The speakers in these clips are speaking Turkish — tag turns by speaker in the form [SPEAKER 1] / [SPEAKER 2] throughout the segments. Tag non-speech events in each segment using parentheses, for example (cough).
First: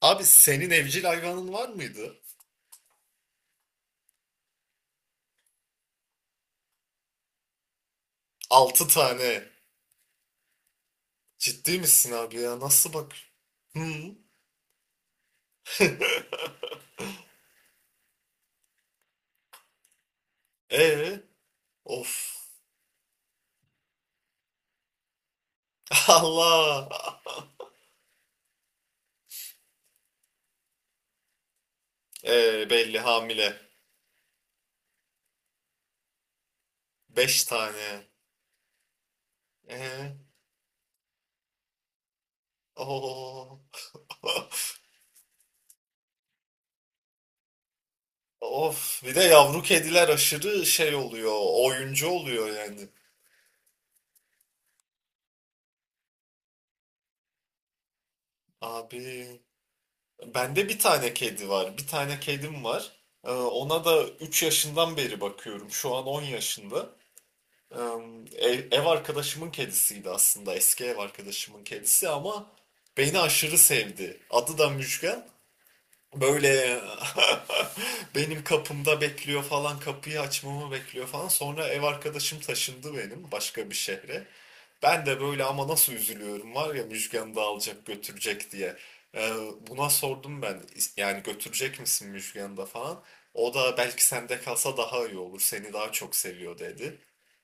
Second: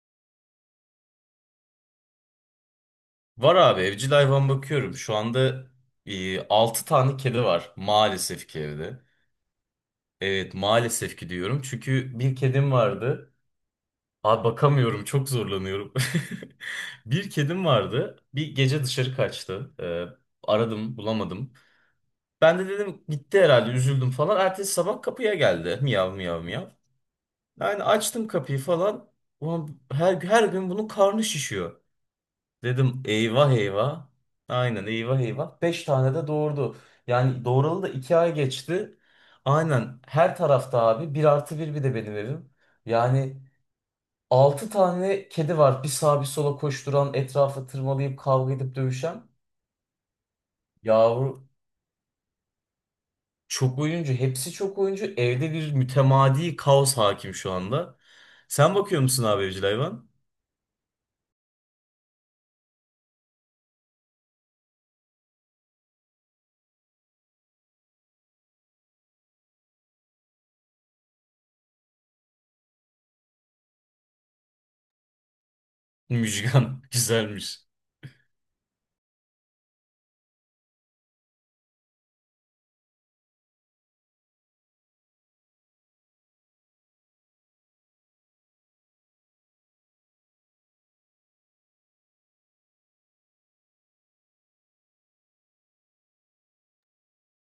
[SPEAKER 1] Abi senin evcil hayvanın var mıydı?
[SPEAKER 2] Var abi evcil hayvan bakıyorum. Şu anda 6 tane kedi var maalesef ki
[SPEAKER 1] Altı
[SPEAKER 2] evde.
[SPEAKER 1] tane.
[SPEAKER 2] Evet maalesef ki diyorum.
[SPEAKER 1] Ciddi misin
[SPEAKER 2] Çünkü bir
[SPEAKER 1] abi ya?
[SPEAKER 2] kedim
[SPEAKER 1] Nasıl bak?
[SPEAKER 2] vardı.
[SPEAKER 1] Hı?
[SPEAKER 2] Abi bakamıyorum, çok zorlanıyorum. (laughs)
[SPEAKER 1] (laughs)
[SPEAKER 2] Bir kedim vardı. Bir gece dışarı kaçtı. Aradım
[SPEAKER 1] Ee?
[SPEAKER 2] bulamadım.
[SPEAKER 1] Of.
[SPEAKER 2] Ben de dedim gitti herhalde, üzüldüm falan. Ertesi sabah kapıya geldi.
[SPEAKER 1] (laughs)
[SPEAKER 2] Miyav miyav miyav.
[SPEAKER 1] Allah.
[SPEAKER 2] Yani açtım kapıyı falan. Ulan her gün bunun karnı şişiyor.
[SPEAKER 1] Belli
[SPEAKER 2] Dedim eyvah
[SPEAKER 1] hamile.
[SPEAKER 2] eyvah. Aynen eyvah eyvah. 5 tane de doğurdu.
[SPEAKER 1] Beş
[SPEAKER 2] Yani doğuralı da
[SPEAKER 1] tane.
[SPEAKER 2] 2 ay geçti. Aynen
[SPEAKER 1] Ee?
[SPEAKER 2] her tarafta abi, bir artı bir, bir de benim evim. Yani
[SPEAKER 1] Oo. (laughs)
[SPEAKER 2] 6 tane kedi var. Bir sağa bir sola koşturan, etrafa tırmalayıp kavga edip
[SPEAKER 1] Of. Bir de
[SPEAKER 2] dövüşen.
[SPEAKER 1] yavru kediler aşırı şey oluyor.
[SPEAKER 2] Yavru
[SPEAKER 1] Oyuncu oluyor yani.
[SPEAKER 2] çok oyuncu. Hepsi çok oyuncu. Evde bir mütemadi kaos hakim şu anda. Sen bakıyor musun
[SPEAKER 1] Abi.
[SPEAKER 2] abi evcil hayvan?
[SPEAKER 1] Bende bir tane kedi var. Bir tane kedim var. Ona da 3 yaşından beri bakıyorum. Şu an 10 yaşında. Ev arkadaşımın kedisiydi aslında. Eski ev arkadaşımın kedisi ama beni aşırı sevdi. Adı da Müjgan. Böyle
[SPEAKER 2] Müjgan (laughs) güzelmiş.
[SPEAKER 1] (laughs) benim kapımda bekliyor falan, kapıyı açmamı bekliyor falan. Sonra ev arkadaşım taşındı benim başka bir şehre. Ben de böyle ama nasıl üzülüyorum var ya Müjgan'ı da alacak götürecek diye. Ee, buna sordum ben yani götürecek misin Müjgan'ı da falan. O da belki sende kalsa daha iyi olur, seni daha çok seviyor dedi.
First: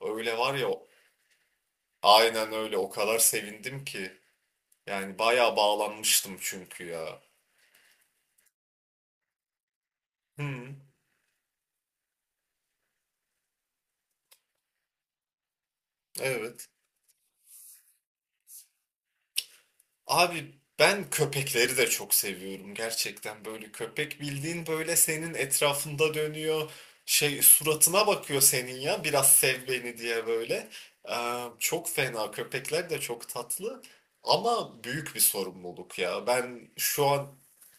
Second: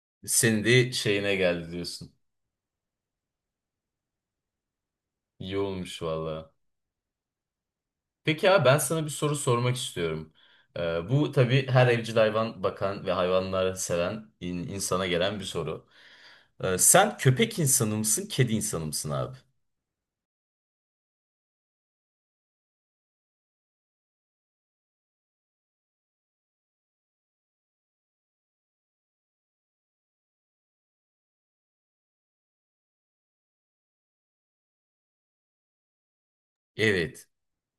[SPEAKER 1] Öyle var
[SPEAKER 2] Senin
[SPEAKER 1] ya.
[SPEAKER 2] de şeyine geldi diyorsun.
[SPEAKER 1] Aynen öyle. O kadar sevindim ki. Yani bayağı
[SPEAKER 2] İyi olmuş
[SPEAKER 1] bağlanmıştım
[SPEAKER 2] vallahi.
[SPEAKER 1] çünkü ya.
[SPEAKER 2] Peki abi, ben sana bir soru sormak istiyorum.
[SPEAKER 1] Hmm,
[SPEAKER 2] Bu tabii her evcil hayvan bakan ve hayvanları seven insana gelen bir soru.
[SPEAKER 1] evet.
[SPEAKER 2] Sen köpek insanı mısın, kedi insanı mısın abi?
[SPEAKER 1] Abi ben köpekleri de çok seviyorum gerçekten. Böyle köpek bildiğin böyle senin etrafında dönüyor. Şey suratına bakıyor senin ya biraz sev beni diye böyle. Çok fena. Köpekler de çok tatlı. Ama büyük bir sorumluluk ya. Ben şu an
[SPEAKER 2] Evet.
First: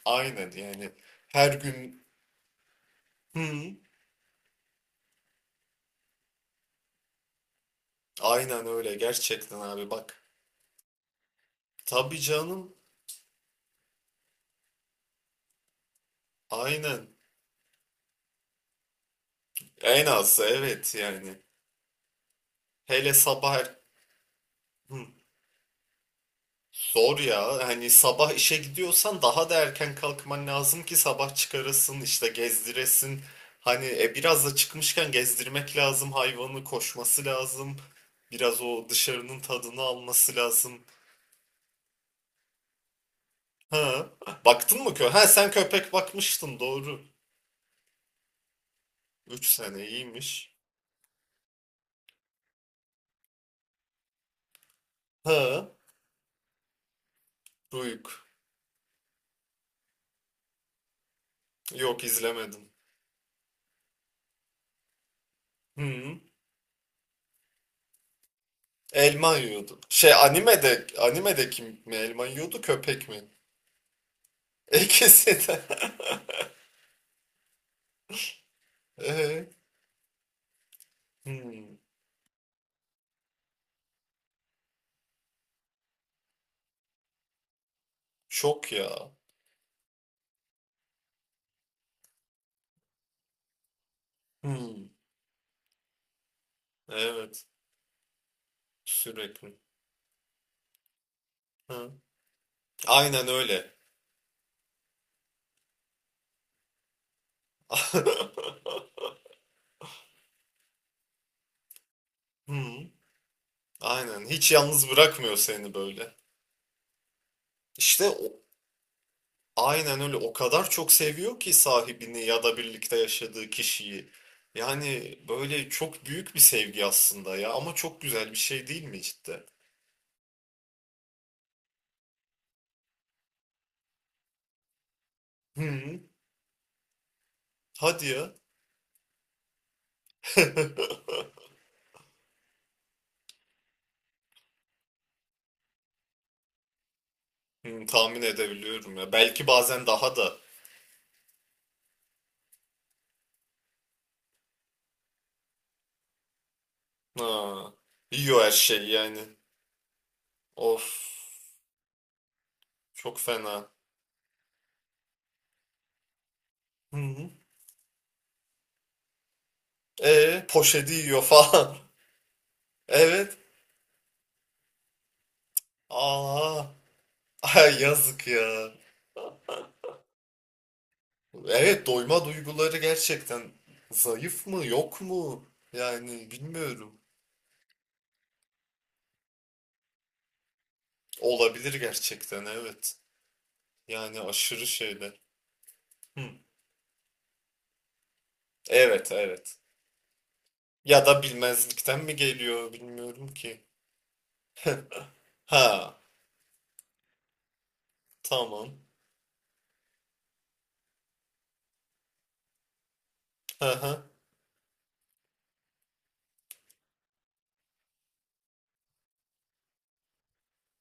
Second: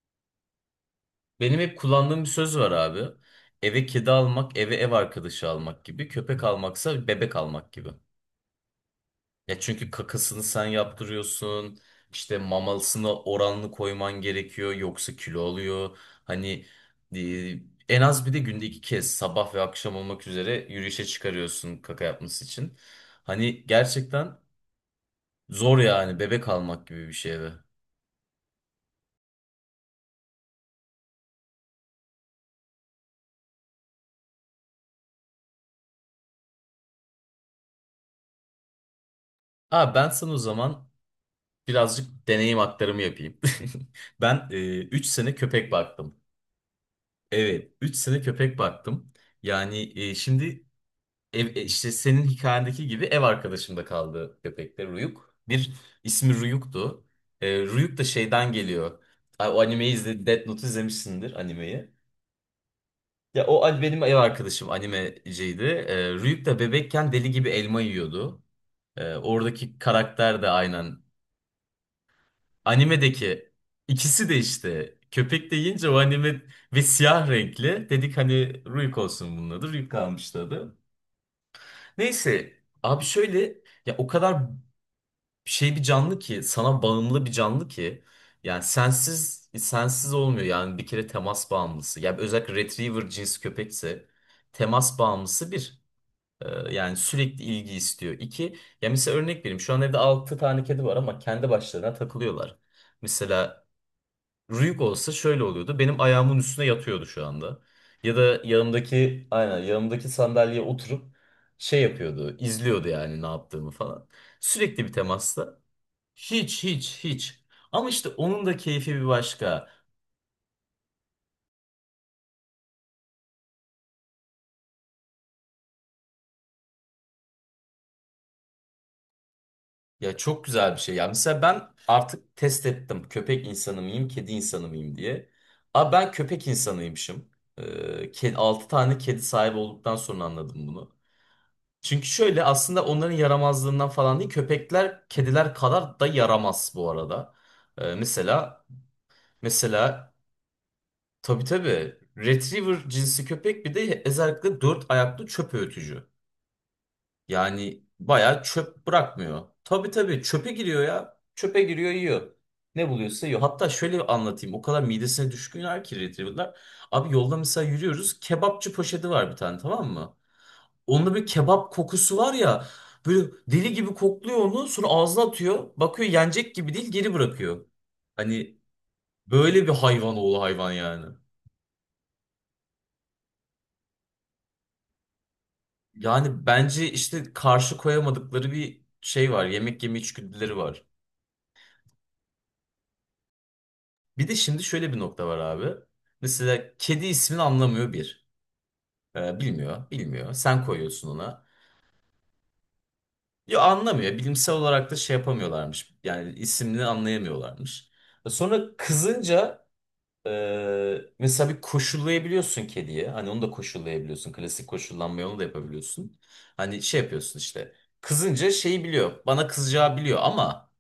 [SPEAKER 1] aynen yani her
[SPEAKER 2] Benim hep
[SPEAKER 1] gün.
[SPEAKER 2] kullandığım bir söz var abi.
[SPEAKER 1] Hmm,
[SPEAKER 2] Eve kedi almak, eve ev arkadaşı almak gibi; köpek almaksa bebek almak gibi.
[SPEAKER 1] aynen öyle gerçekten
[SPEAKER 2] Ya,
[SPEAKER 1] abi
[SPEAKER 2] çünkü
[SPEAKER 1] bak.
[SPEAKER 2] kakasını sen yaptırıyorsun.
[SPEAKER 1] Tabii
[SPEAKER 2] İşte
[SPEAKER 1] canım.
[SPEAKER 2] mamalısına oranlı koyman gerekiyor, yoksa kilo alıyor. Hani
[SPEAKER 1] Aynen.
[SPEAKER 2] e, en az bir de günde iki kez, sabah ve akşam
[SPEAKER 1] En
[SPEAKER 2] olmak
[SPEAKER 1] azı
[SPEAKER 2] üzere
[SPEAKER 1] evet
[SPEAKER 2] yürüyüşe
[SPEAKER 1] yani.
[SPEAKER 2] çıkarıyorsun kaka yapması için.
[SPEAKER 1] Hele sabah
[SPEAKER 2] Hani
[SPEAKER 1] er-
[SPEAKER 2] gerçekten
[SPEAKER 1] Hı,
[SPEAKER 2] zor yani, bebek almak gibi bir
[SPEAKER 1] zor
[SPEAKER 2] şey eve.
[SPEAKER 1] ya. Hani sabah işe gidiyorsan daha da erken kalkman lazım ki sabah çıkarasın işte gezdiresin. Hani biraz da çıkmışken gezdirmek lazım. Hayvanı koşması lazım. Biraz o dışarının tadını
[SPEAKER 2] Aa, ben sana
[SPEAKER 1] alması
[SPEAKER 2] o
[SPEAKER 1] lazım.
[SPEAKER 2] zaman birazcık deneyim aktarımı yapayım. (laughs)
[SPEAKER 1] Ha.
[SPEAKER 2] Ben
[SPEAKER 1] Baktın mı
[SPEAKER 2] 3
[SPEAKER 1] köpek? Ha
[SPEAKER 2] sene
[SPEAKER 1] sen
[SPEAKER 2] köpek
[SPEAKER 1] köpek
[SPEAKER 2] baktım.
[SPEAKER 1] bakmıştın doğru.
[SPEAKER 2] Evet, 3 sene köpek baktım.
[SPEAKER 1] 3 sene
[SPEAKER 2] Yani
[SPEAKER 1] iyiymiş.
[SPEAKER 2] şimdi işte senin hikayendeki gibi ev arkadaşımda kaldı köpekte Ruyuk.
[SPEAKER 1] Ha.
[SPEAKER 2] Bir, ismi Ruyuk'tu. Ruyuk da
[SPEAKER 1] Duyuk.
[SPEAKER 2] şeyden geliyor. Ay, o animeyi izle, Death Note izlemişsindir animeyi.
[SPEAKER 1] Yok izlemedim.
[SPEAKER 2] Ya benim ev arkadaşım animeciydi.
[SPEAKER 1] Hı.
[SPEAKER 2] Ruyuk da bebekken deli gibi elma yiyordu. E,
[SPEAKER 1] Elma
[SPEAKER 2] oradaki
[SPEAKER 1] yiyordu. Şey
[SPEAKER 2] karakter de
[SPEAKER 1] animede
[SPEAKER 2] aynen.
[SPEAKER 1] animede kim mi elma yiyordu köpek mi?
[SPEAKER 2] Animedeki ikisi de
[SPEAKER 1] (laughs)
[SPEAKER 2] işte,
[SPEAKER 1] İkisi
[SPEAKER 2] köpek de
[SPEAKER 1] de.
[SPEAKER 2] yiyince o
[SPEAKER 1] (laughs)
[SPEAKER 2] anime ve siyah renkli. Dedik hani Ruyuk olsun
[SPEAKER 1] Ee,
[SPEAKER 2] bunun adı. Ruyuk kalmıştı adı.
[SPEAKER 1] hmm,
[SPEAKER 2] Neyse abi, şöyle: ya o kadar şey bir canlı ki, sana bağımlı bir canlı ki, yani
[SPEAKER 1] çok ya.
[SPEAKER 2] sensiz sensiz olmuyor, yani bir kere temas bağımlısı. Yani özellikle retriever cins köpekse
[SPEAKER 1] Hmm,
[SPEAKER 2] temas bağımlısı bir yani sürekli
[SPEAKER 1] evet
[SPEAKER 2] ilgi istiyor. İki, ya mesela örnek
[SPEAKER 1] sürekli.
[SPEAKER 2] vereyim, şu an evde 6 tane kedi var ama kendi
[SPEAKER 1] Hı.
[SPEAKER 2] başlarına takılıyorlar.
[SPEAKER 1] Aynen
[SPEAKER 2] Mesela
[SPEAKER 1] öyle.
[SPEAKER 2] Rüyük olsa şöyle oluyordu. Benim ayağımın üstüne yatıyordu şu anda. Ya da
[SPEAKER 1] (laughs)
[SPEAKER 2] yanımdaki, aynen yanımdaki sandalyeye oturup şey yapıyordu, izliyordu
[SPEAKER 1] Hmm,
[SPEAKER 2] yani ne yaptığımı falan.
[SPEAKER 1] aynen hiç
[SPEAKER 2] Sürekli
[SPEAKER 1] yalnız
[SPEAKER 2] bir
[SPEAKER 1] bırakmıyor
[SPEAKER 2] temasta.
[SPEAKER 1] seni böyle.
[SPEAKER 2] Hiç hiç hiç. Ama işte
[SPEAKER 1] İşte o,
[SPEAKER 2] onun da keyfi bir başka.
[SPEAKER 1] aynen öyle o kadar çok seviyor ki sahibini ya da birlikte yaşadığı kişiyi. Yani böyle çok büyük bir sevgi aslında ya ama çok güzel bir şey değil mi cidden?
[SPEAKER 2] Ya çok güzel bir şey. Ya mesela ben artık test ettim, köpek insanı mıyım, kedi insanı mıyım diye. Abi
[SPEAKER 1] Hı,
[SPEAKER 2] ben köpek insanıymışım.
[SPEAKER 1] hadi ya.
[SPEAKER 2] 6 tane kedi sahibi olduktan sonra anladım bunu.
[SPEAKER 1] (laughs)
[SPEAKER 2] Çünkü şöyle, aslında onların yaramazlığından falan değil. Köpekler kediler kadar da yaramaz bu arada.
[SPEAKER 1] Hmm,
[SPEAKER 2] Ee,
[SPEAKER 1] tahmin
[SPEAKER 2] mesela
[SPEAKER 1] edebiliyorum ya. Belki bazen
[SPEAKER 2] mesela
[SPEAKER 1] daha da.
[SPEAKER 2] tabii tabii Retriever cinsi köpek, bir de özellikle dört ayaklı çöp öğütücü.
[SPEAKER 1] Ha,
[SPEAKER 2] Yani bayağı
[SPEAKER 1] yiyor her
[SPEAKER 2] çöp
[SPEAKER 1] şeyi yani.
[SPEAKER 2] bırakmıyor. Tabii tabii çöpe
[SPEAKER 1] Of.
[SPEAKER 2] giriyor ya. Çöpe giriyor, yiyor. Ne
[SPEAKER 1] Çok
[SPEAKER 2] buluyorsa yiyor.
[SPEAKER 1] fena.
[SPEAKER 2] Hatta şöyle anlatayım: o kadar midesine düşkünler ki Retriever'lar.
[SPEAKER 1] Hı
[SPEAKER 2] Abi
[SPEAKER 1] hı.
[SPEAKER 2] yolda mesela yürüyoruz. Kebapçı poşeti var bir tane, tamam mı?
[SPEAKER 1] E poşeti
[SPEAKER 2] Onda
[SPEAKER 1] yiyor
[SPEAKER 2] bir
[SPEAKER 1] falan.
[SPEAKER 2] kebap
[SPEAKER 1] (laughs)
[SPEAKER 2] kokusu var ya. Böyle
[SPEAKER 1] Evet.
[SPEAKER 2] deli gibi kokluyor onu. Sonra ağzına atıyor. Bakıyor yenecek
[SPEAKER 1] Aa.
[SPEAKER 2] gibi değil, geri bırakıyor.
[SPEAKER 1] Ay, yazık
[SPEAKER 2] Hani
[SPEAKER 1] ya.
[SPEAKER 2] böyle bir hayvan oğlu hayvan yani.
[SPEAKER 1] Evet doyma duyguları gerçekten zayıf mı yok mu? Yani
[SPEAKER 2] Yani bence
[SPEAKER 1] bilmiyorum.
[SPEAKER 2] işte, karşı koyamadıkları bir şey var. Yemek yeme içgüdüleri var.
[SPEAKER 1] Olabilir gerçekten evet. Yani
[SPEAKER 2] Bir de şimdi
[SPEAKER 1] aşırı
[SPEAKER 2] şöyle bir
[SPEAKER 1] şeyler.
[SPEAKER 2] nokta var abi.
[SPEAKER 1] Hı.
[SPEAKER 2] Mesela kedi ismini anlamıyor, bir.
[SPEAKER 1] Evet
[SPEAKER 2] Ee,
[SPEAKER 1] evet.
[SPEAKER 2] bilmiyor, bilmiyor. Sen
[SPEAKER 1] Ya
[SPEAKER 2] koyuyorsun
[SPEAKER 1] da
[SPEAKER 2] ona.
[SPEAKER 1] bilmezlikten mi geliyor bilmiyorum ki.
[SPEAKER 2] Ya anlamıyor. Bilimsel olarak
[SPEAKER 1] (laughs)
[SPEAKER 2] da şey yapamıyorlarmış.
[SPEAKER 1] Ha.
[SPEAKER 2] Yani ismini anlayamıyorlarmış.
[SPEAKER 1] Tamam.
[SPEAKER 2] Sonra kızınca. Mesela bir koşullayabiliyorsun kediye. Hani onu da
[SPEAKER 1] Hı hı.
[SPEAKER 2] koşullayabiliyorsun. Klasik koşullanmayı onu da yapabiliyorsun. Hani şey yapıyorsun işte. Kızınca şeyi biliyor. Bana kızacağı biliyor, ama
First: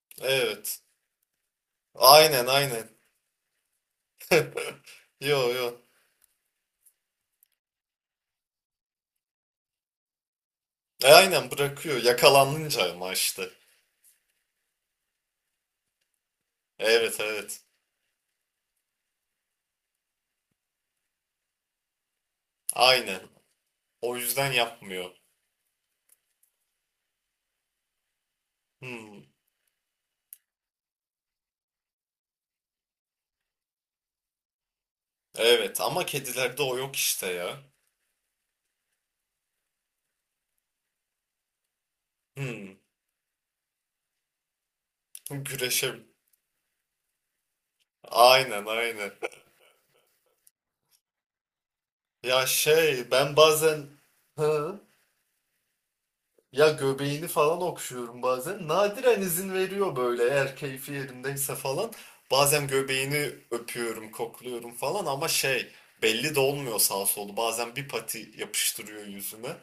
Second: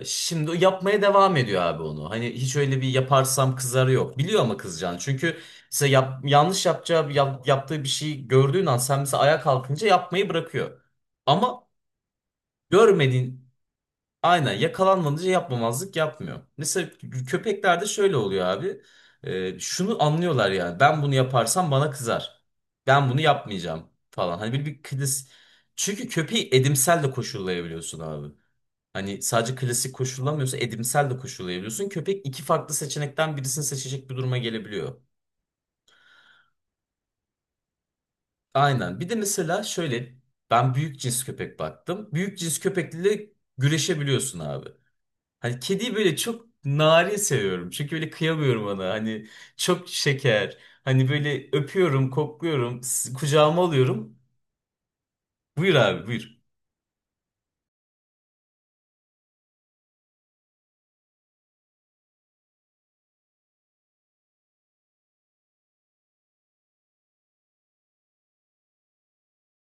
[SPEAKER 2] şimdi o
[SPEAKER 1] Evet.
[SPEAKER 2] yapmaya devam ediyor abi onu. Hani
[SPEAKER 1] Aynen
[SPEAKER 2] hiç öyle bir
[SPEAKER 1] aynen.
[SPEAKER 2] yaparsam kızar, yok. Biliyor ama kızacağını.
[SPEAKER 1] (laughs)
[SPEAKER 2] Çünkü
[SPEAKER 1] Yo yo.
[SPEAKER 2] mesela yanlış yapacağı, yaptığı bir şey gördüğün an, sen mesela ayağa kalkınca yapmayı bırakıyor.
[SPEAKER 1] E, aynen
[SPEAKER 2] Ama
[SPEAKER 1] bırakıyor. Yakalanınca ama
[SPEAKER 2] görmediğin,
[SPEAKER 1] işte.
[SPEAKER 2] aynen, yakalanmadıca yapmamazlık yapmıyor. Mesela
[SPEAKER 1] Evet evet.
[SPEAKER 2] köpeklerde şöyle oluyor abi. Şunu anlıyorlar yani: ben bunu yaparsam bana kızar. Ben bunu
[SPEAKER 1] Aynen.
[SPEAKER 2] yapmayacağım
[SPEAKER 1] O
[SPEAKER 2] falan. Hani
[SPEAKER 1] yüzden
[SPEAKER 2] bir
[SPEAKER 1] yapmıyor.
[SPEAKER 2] klas... Çünkü köpeği edimsel de koşullayabiliyorsun abi. Hani
[SPEAKER 1] Hmm.
[SPEAKER 2] sadece klasik koşullamıyorsa, edimsel de koşullayabiliyorsun. Köpek iki farklı seçenekten birisini seçecek bir duruma gelebiliyor.
[SPEAKER 1] Evet ama kedilerde o yok işte ya.
[SPEAKER 2] Aynen. Bir de mesela şöyle, ben büyük cins köpek baktım. Büyük cins
[SPEAKER 1] Hmm.
[SPEAKER 2] köpekle güreşebiliyorsun abi. Hani kediyi
[SPEAKER 1] Güreşe.
[SPEAKER 2] böyle çok narin seviyorum. Çünkü böyle
[SPEAKER 1] Aynen
[SPEAKER 2] kıyamıyorum ona.
[SPEAKER 1] aynen.
[SPEAKER 2] Hani
[SPEAKER 1] (laughs)
[SPEAKER 2] çok şeker. Hani böyle öpüyorum,
[SPEAKER 1] Ya
[SPEAKER 2] kokluyorum,
[SPEAKER 1] şey ben
[SPEAKER 2] kucağıma
[SPEAKER 1] bazen...
[SPEAKER 2] alıyorum.
[SPEAKER 1] Hı?
[SPEAKER 2] Buyur abi, buyur.
[SPEAKER 1] Ya göbeğini falan okşuyorum bazen. Nadiren izin veriyor böyle eğer keyfi yerindeyse falan. Bazen göbeğini öpüyorum, kokluyorum falan ama şey belli de olmuyor sağ solu. Bazen bir pati yapıştırıyor yüzüme.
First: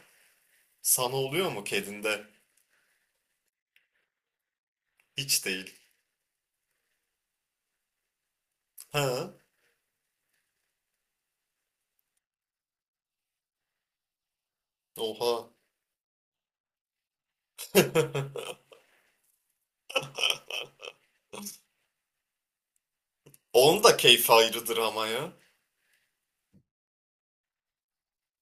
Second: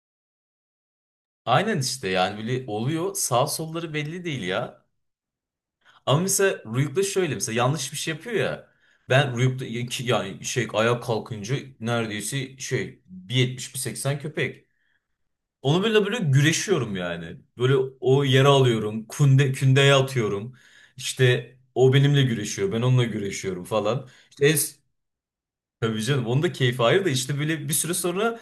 [SPEAKER 1] Sana oluyor mu
[SPEAKER 2] Aynen işte,
[SPEAKER 1] kedinde?
[SPEAKER 2] yani böyle oluyor. Sağ solları belli değil ya.
[SPEAKER 1] Hiç değil.
[SPEAKER 2] Ama mesela Rüyuk'ta şöyle, mesela yanlış bir şey yapıyor ya.
[SPEAKER 1] Ha?
[SPEAKER 2] Ben Rüyuk'ta yani şey, ayağa kalkınca neredeyse şey bir yetmiş, bir 1.80 köpek.
[SPEAKER 1] Oha.
[SPEAKER 2] Onu böyle böyle güreşiyorum yani. Böyle o yere
[SPEAKER 1] (laughs)
[SPEAKER 2] alıyorum. Kündeye atıyorum. İşte o benimle güreşiyor, ben onunla güreşiyorum
[SPEAKER 1] Onun da
[SPEAKER 2] falan.
[SPEAKER 1] keyfi
[SPEAKER 2] İşte
[SPEAKER 1] ayrıdır ama ya.
[SPEAKER 2] tabii canım onun da keyfi ayrı da, işte böyle bir süre sonra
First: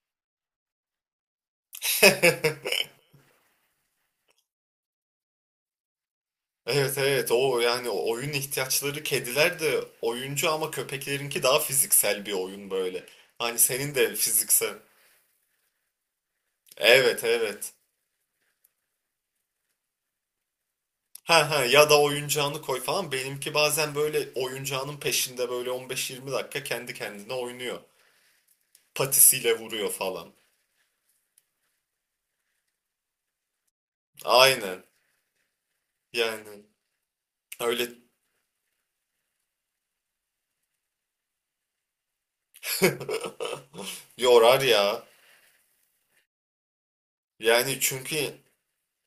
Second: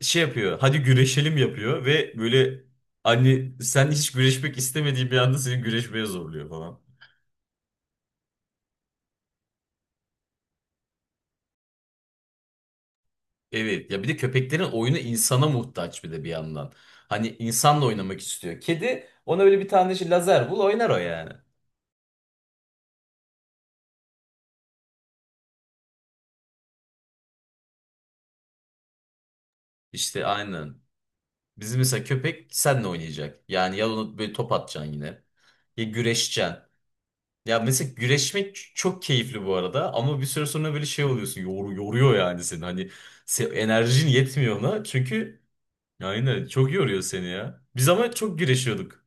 [SPEAKER 2] şey yapıyor. Hadi güreşelim yapıyor ve böyle,
[SPEAKER 1] (laughs)
[SPEAKER 2] hani sen hiç güreşmek istemediğin bir anda seni güreşmeye zorluyor falan.
[SPEAKER 1] Evet evet o yani oyun ihtiyaçları kediler de oyuncu ama köpeklerinki daha fiziksel bir oyun böyle. Hani
[SPEAKER 2] Evet
[SPEAKER 1] senin
[SPEAKER 2] ya, bir
[SPEAKER 1] de
[SPEAKER 2] de köpeklerin
[SPEAKER 1] fiziksel.
[SPEAKER 2] oyunu insana muhtaç bir de bir yandan.
[SPEAKER 1] Evet
[SPEAKER 2] Hani
[SPEAKER 1] evet.
[SPEAKER 2] insanla oynamak istiyor. Kedi, ona böyle bir tane şey, lazer bul, oynar o yani.
[SPEAKER 1] Ha ha ya da oyuncağını koy falan. Benimki bazen böyle oyuncağının peşinde böyle 15-20 dakika kendi kendine oynuyor. Patisiyle vuruyor
[SPEAKER 2] İşte
[SPEAKER 1] falan.
[SPEAKER 2] aynen. Bizim mesela köpek seninle oynayacak. Yani ya onu böyle top
[SPEAKER 1] Aynen.
[SPEAKER 2] atacaksın yine, ya güreşeceksin.
[SPEAKER 1] Yani
[SPEAKER 2] Ya
[SPEAKER 1] öyle
[SPEAKER 2] mesela güreşmek çok keyifli bu arada, ama bir süre sonra böyle şey oluyorsun. Yoruyor yani seni. Hani enerjin
[SPEAKER 1] (laughs)
[SPEAKER 2] yetmiyor
[SPEAKER 1] yorar
[SPEAKER 2] ona.
[SPEAKER 1] ya.
[SPEAKER 2] Çünkü aynen çok yoruyor seni ya.
[SPEAKER 1] Yani
[SPEAKER 2] Biz ama çok
[SPEAKER 1] çünkü
[SPEAKER 2] güreşiyorduk.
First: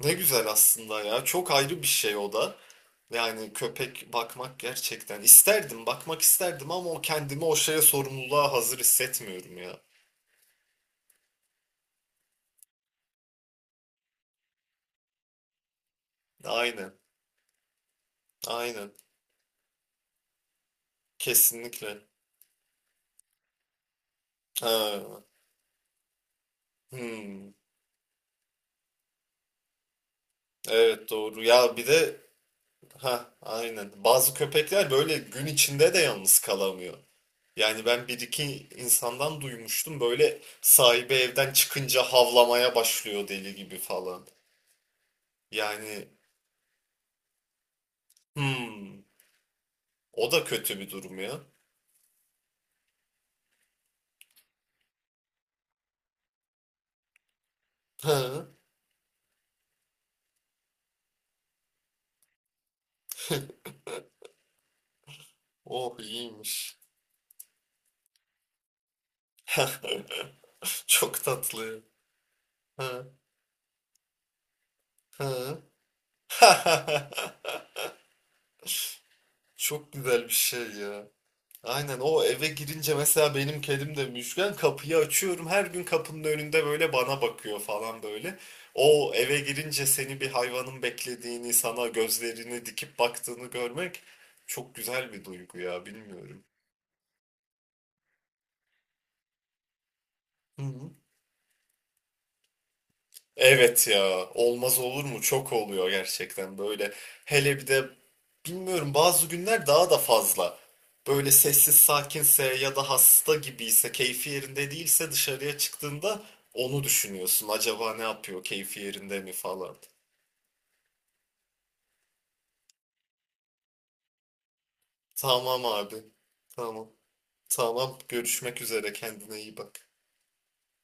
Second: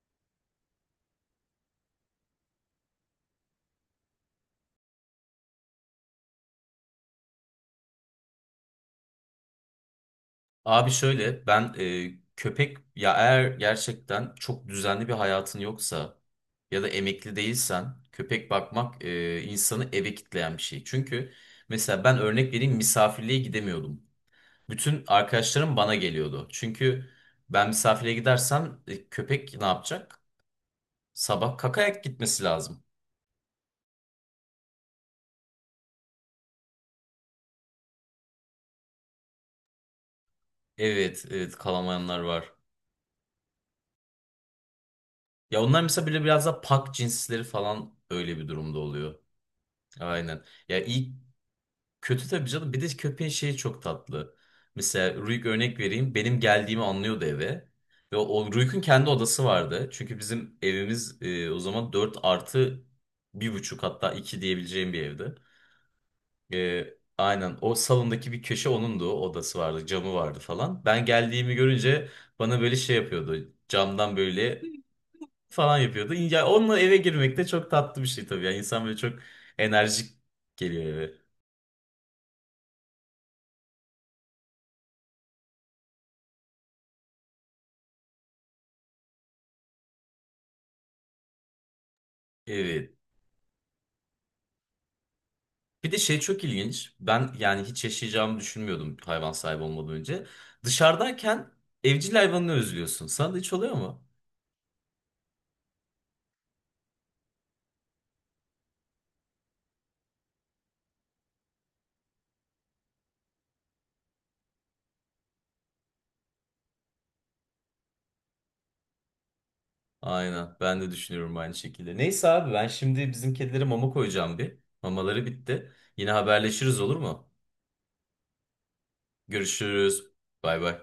[SPEAKER 1] ne güzel aslında ya. Çok ayrı bir şey o da. Yani köpek bakmak gerçekten isterdim, bakmak isterdim ama o kendimi o şeye sorumluluğa hazır hissetmiyorum ya.
[SPEAKER 2] Abi şöyle, ben köpek ya, eğer gerçekten çok düzenli bir hayatın yoksa ya da
[SPEAKER 1] Aynen,
[SPEAKER 2] emekli değilsen, köpek
[SPEAKER 1] aynen.
[SPEAKER 2] bakmak insanı eve kitleyen bir şey. Çünkü
[SPEAKER 1] Kesinlikle.
[SPEAKER 2] mesela ben örnek vereyim, misafirliğe gidemiyordum. Bütün
[SPEAKER 1] Ha.
[SPEAKER 2] arkadaşlarım bana geliyordu. Çünkü
[SPEAKER 1] Hmm.
[SPEAKER 2] ben misafirliğe gidersem köpek ne yapacak?
[SPEAKER 1] Evet doğru.
[SPEAKER 2] Sabah
[SPEAKER 1] Ya bir
[SPEAKER 2] kakayak
[SPEAKER 1] de
[SPEAKER 2] gitmesi lazım.
[SPEAKER 1] ha aynen. Bazı köpekler böyle gün içinde de yalnız kalamıyor. Yani ben bir iki insandan duymuştum böyle sahibi
[SPEAKER 2] Evet,
[SPEAKER 1] evden
[SPEAKER 2] evet,
[SPEAKER 1] çıkınca
[SPEAKER 2] kalamayanlar var.
[SPEAKER 1] havlamaya başlıyor deli gibi falan.
[SPEAKER 2] Ya onlar mesela
[SPEAKER 1] Yani
[SPEAKER 2] böyle biraz da pak cinsleri falan öyle bir durumda
[SPEAKER 1] hmm,
[SPEAKER 2] oluyor.
[SPEAKER 1] o
[SPEAKER 2] Aynen.
[SPEAKER 1] da
[SPEAKER 2] Ya
[SPEAKER 1] kötü bir
[SPEAKER 2] ilk.
[SPEAKER 1] durum ya.
[SPEAKER 2] Kötü tabii canım. Bir de köpeğin şeyi çok tatlı. Mesela Ruik örnek vereyim. Benim geldiğimi anlıyordu eve. Ve o
[SPEAKER 1] Ha,
[SPEAKER 2] o Ruik'un kendi odası vardı. Çünkü bizim evimiz o zaman 4 artı bir buçuk, hatta 2 diyebileceğim bir evdi.
[SPEAKER 1] oh iyiymiş.
[SPEAKER 2] E, aynen, o salondaki bir köşe onundu. O, odası vardı, camı vardı falan.
[SPEAKER 1] (laughs)
[SPEAKER 2] Ben
[SPEAKER 1] Çok
[SPEAKER 2] geldiğimi
[SPEAKER 1] tatlı.
[SPEAKER 2] görünce bana böyle şey
[SPEAKER 1] Ha,
[SPEAKER 2] yapıyordu, camdan böyle
[SPEAKER 1] ha.
[SPEAKER 2] falan yapıyordu. Ya onunla eve girmek de
[SPEAKER 1] (laughs)
[SPEAKER 2] çok tatlı bir şey tabii. Yani insan böyle çok
[SPEAKER 1] Çok
[SPEAKER 2] enerjik
[SPEAKER 1] güzel bir şey
[SPEAKER 2] geliyor
[SPEAKER 1] ya.
[SPEAKER 2] eve.
[SPEAKER 1] Aynen o eve girince mesela benim kedim de müşken kapıyı açıyorum her gün kapının önünde böyle bana bakıyor falan böyle. O eve girince seni bir hayvanın beklediğini sana gözlerini
[SPEAKER 2] Evet.
[SPEAKER 1] dikip baktığını görmek çok güzel bir duygu ya
[SPEAKER 2] Bir de şey
[SPEAKER 1] bilmiyorum.
[SPEAKER 2] çok ilginç. Ben yani hiç yaşayacağımı düşünmüyordum hayvan sahibi olmadan önce.
[SPEAKER 1] Hı hı.
[SPEAKER 2] Dışarıdayken evcil hayvanını özlüyorsun. Sana da hiç oluyor
[SPEAKER 1] Evet
[SPEAKER 2] mu?
[SPEAKER 1] ya olmaz olur mu? Çok oluyor gerçekten böyle. Hele bir de bilmiyorum bazı günler daha da fazla. Böyle sessiz sakinse ya da hasta gibiyse, keyfi yerinde değilse dışarıya çıktığında onu düşünüyorsun. Acaba ne yapıyor? Keyfi yerinde mi falan.
[SPEAKER 2] Aynen. Ben de düşünüyorum aynı şekilde. Neyse abi, ben şimdi bizim kedilere mama koyacağım bir. Mamaları
[SPEAKER 1] Tamam
[SPEAKER 2] bitti.
[SPEAKER 1] abi.
[SPEAKER 2] Yine haberleşiriz,
[SPEAKER 1] Tamam.
[SPEAKER 2] olur mu?
[SPEAKER 1] Tamam. Görüşmek üzere. Kendine iyi bak.
[SPEAKER 2] Görüşürüz. Bay bay.